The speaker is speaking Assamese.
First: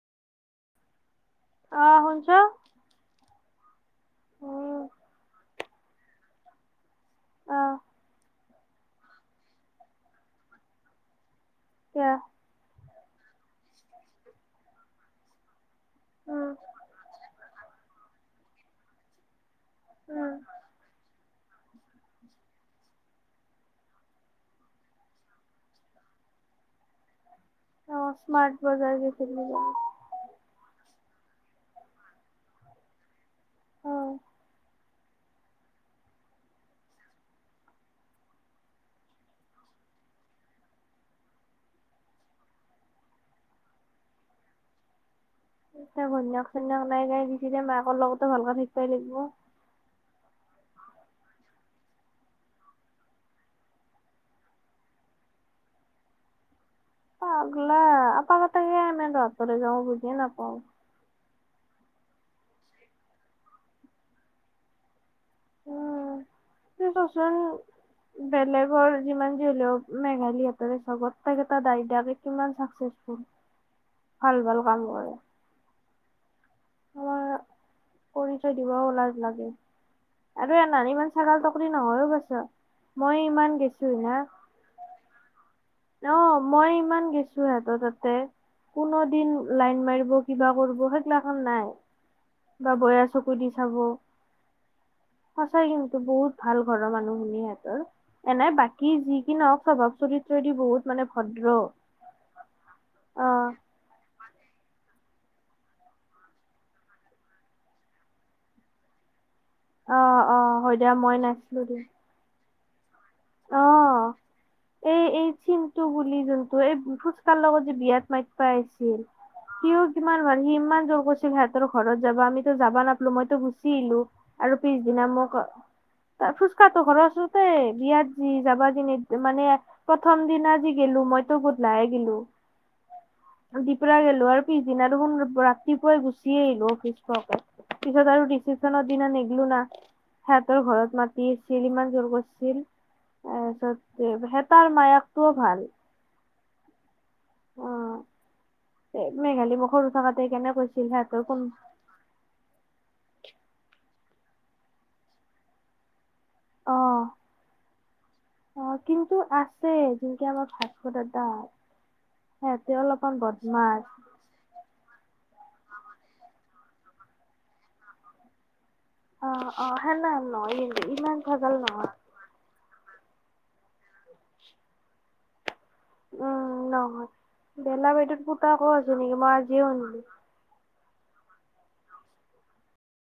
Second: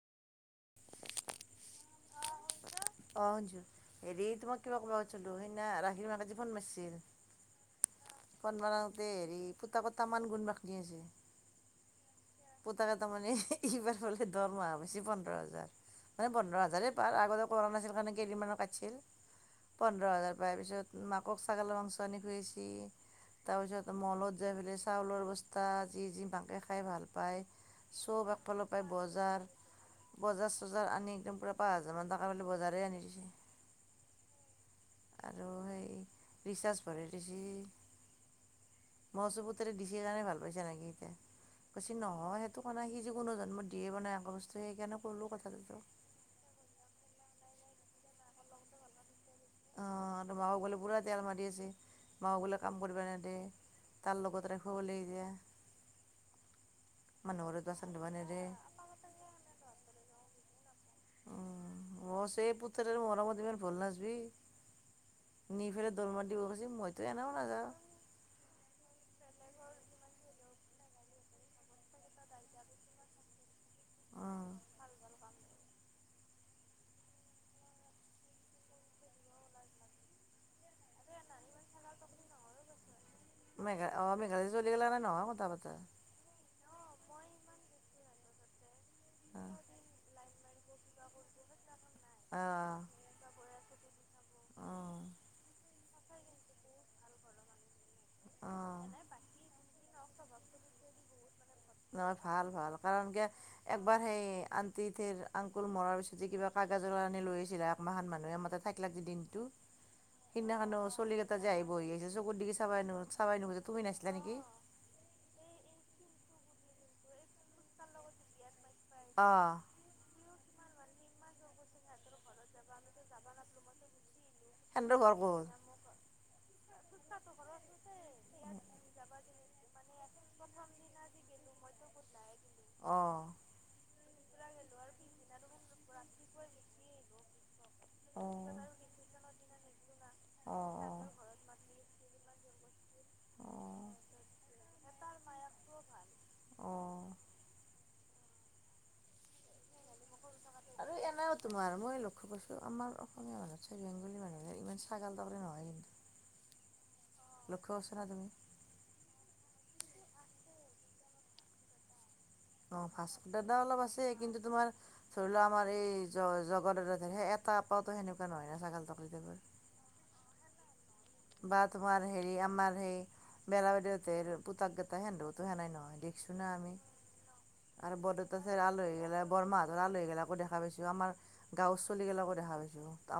অ' শুনছ? অ' শুনিছোঁ, হেৰি তোমাক কিবা উম, ক'ব খুজছিলোঁ সেইদিনা ৰাখিৰ মাকে ফোন মাৰিছিল। অ'। ফণ বনাওঁতে হেৰি পোতা পটামান গুণবা দি আছে। এয়া। পোতাকাটা তাৰ মানে এইবাৰ হ'লে দৰমহা পাইছে পোন্ধৰ হাজাৰ। মানে উম, পোন্ধৰ হাজাৰে পাৰ, আগতে কৰা নাছিল কাৰণ কেইদিমানৰ কাটছিল। পোন্ধৰ হাজাৰ উম, পাই, পিছত মাকক ছাগলৰ মাংস আনি খুৱাইছে। তাৰপিছত মলত যাই পেলাই চাউলৰ বস্তা যি যি মাকে খাই ভাল পায় অ', চব স্মাৰ্ট একফালৰ পৰাই গৈছিলি বজাৰ জানো? বজাৰ-চজাৰ আনি একদম পুৰা পাঁচ হাজাৰমান টকাৰ বজাৰেই আনি দিছে। অ'। আৰু এই ৰিচাৰ্জ ভৰে দিছি। মই কৈচু পুতেৰে দিছে কাৰণে ভাল পাইছে নেকি এতিয়া। কৈচি নহয় সেইটো কোৱানাই সি যে কোনো জন্মত দিয়ে পনাই আক বস্তু সেইকাৰণে কলোঁ কথাটোতো। ঘৈন্যক-চন্যক [unintelligible] মাকৰ লগতো ভালকৈ থাকিবাই লাগিব। অ তো মাকক বোলে পুৰা তেল মাৰি আছে মাকক বোলে কাম কৰিবা নেদে। তাৰ লগত ৰাখিব বোলে এতিয়া। মানুহ ঘৰত পাগলা বাচন ধুব আপ নেদে কথা [unintelligible] বুজিয়ে নাপাওঁ। অ অ মই কৈছোঁ এ পুতেৰ মোৰ মৰমত ইমান ভাল নাচিবি। নি ফেলে উম, দলমাৰি [unintelligible] বেলেগৰ যিমান যি হ'লেও মেঘালীহতৰে চাওঁ গোটাই কেইটা দাইদাৰে কিমান চাকচেচফুল। ভাল অঁ ভাল কাম কৰে। আমাৰ পৰিচয় দিবও লাজ লাগে। আৰু এনাৰ ইমান ছাগাল তকলি নহয়ও বাচ্ছা, মই ইমান গেছো মেঘেলা অ না মেঘেলাী [unintelligible] নহয় কথা পাতা অ মই ইমান গেছো সিহঁতৰ তাতে কোনো দিন লাইন মাৰিব কিবা কৰিব, সেইগিলা নাই বা অঁ বয়া চকু দি চাব অঁ সঁচাই কিন্তু বহুত ভাল ঘৰৰ মানুহ শুনি সিহঁতৰ। এনে অঁ বাকী যি কি নহক স্বভাৱ চৰিত্ৰ দি বহুত মানে ভদ্ৰ। নহয়, ভাল ভাল কাৰণ কিয় অ একবাৰ সেই আন্তটিঠিৰ আংকুল মৰাৰ পিছত যে কিবা কাগজৰ কাৰনে লৈ আছিলা, একমাহান মানুহে আমাৰ থাকে দনটো, অ অ হয় সেইদিনাখনও দিয়া চলি মই কেইটা যে নাছিলো আহি দে বহি চকুত দিগি চাব নুখু চাবাই নুখুজে, তুমি অ। নাছিলা নেকি? এই এই চিন্তো বুলি যোনটো এই তাৰ লগত যে বিয়াত মাতবা আছিল অঁ সিওঁ ইমান মান সি ইমান জোৰ কৰিছিল সিহঁতৰ ঘৰত যাবা আমিতো যাবা নাপালো মইতো গুচি আহিলো, আৰু সেন্দৰ পিছদিনা ঘৰ ক'ত মোক ফুচকাহঁতৰ ঘৰৰ ওচৰতে বিয়াত যি যাবা যি মানে প্ৰথম দিনা আজি গেলো মই তো গুধূলা হে গিলো অ। দিপ্ৰা গেলো আৰু পিছদিনা দেখোন ৰাতিপুৱাই গুচিয়ে আহিলো অফিচ পোৱাকে। পিছত আৰু অঁ ৰিচিপচনৰ দিনা নেগলো না সিহঁতৰ অঁ অঁ ঘৰত মাতি সি ইমান জোৰ কৰিছিল অঁ তাৰ হেতাৰ মায়েকটোও ভাল অঁ অ। এ মেঘালী মোক সৰু থাকোঁতে সেইকাৰণে আৰু এনোইও তোমাৰ আৰু মই লগ আমাৰ অসমীয়া মানুহত চে বেংগলী মানুহে ইমান ছাগাল দৰে নহয় কিন্তু। অ লক্ষ্য কৰিছা নে তুমি? অ কিন্তু আছে যিনকে আমাৰ ভাস্কৰ দাদাহত অ ভাস্কৰ দাদা অলপ আছে কিন্তু তোমাৰ ধৰি লও আমাৰ এই জ-জগৰ দাদ সেই এটা আপাতো সেনেকুৱা নহয় না ছাগাল তটকলি অ টাইপৰ। অ সেনে হেন নহয় কিন্তু ইমান বা ভেজাল তোমাৰ নহয় হেৰি আমাৰ সেই [unintelligible] পুতাককেইটা সেন্দতো হেনাই নহয়। দেখিছো না উম আমি, নহয় বেলা আৰু বাইদেউৰ বৰদেউতা পুতাকো আছে [unintelligible] নেকি গেলা মই আজিয়ে শুনিলো বৰমাহঁতৰ [unintelligible] দেখা পাইছো। আমাৰ গাঁওৰ ছোৱালী গেলাকো দেখা পাইছো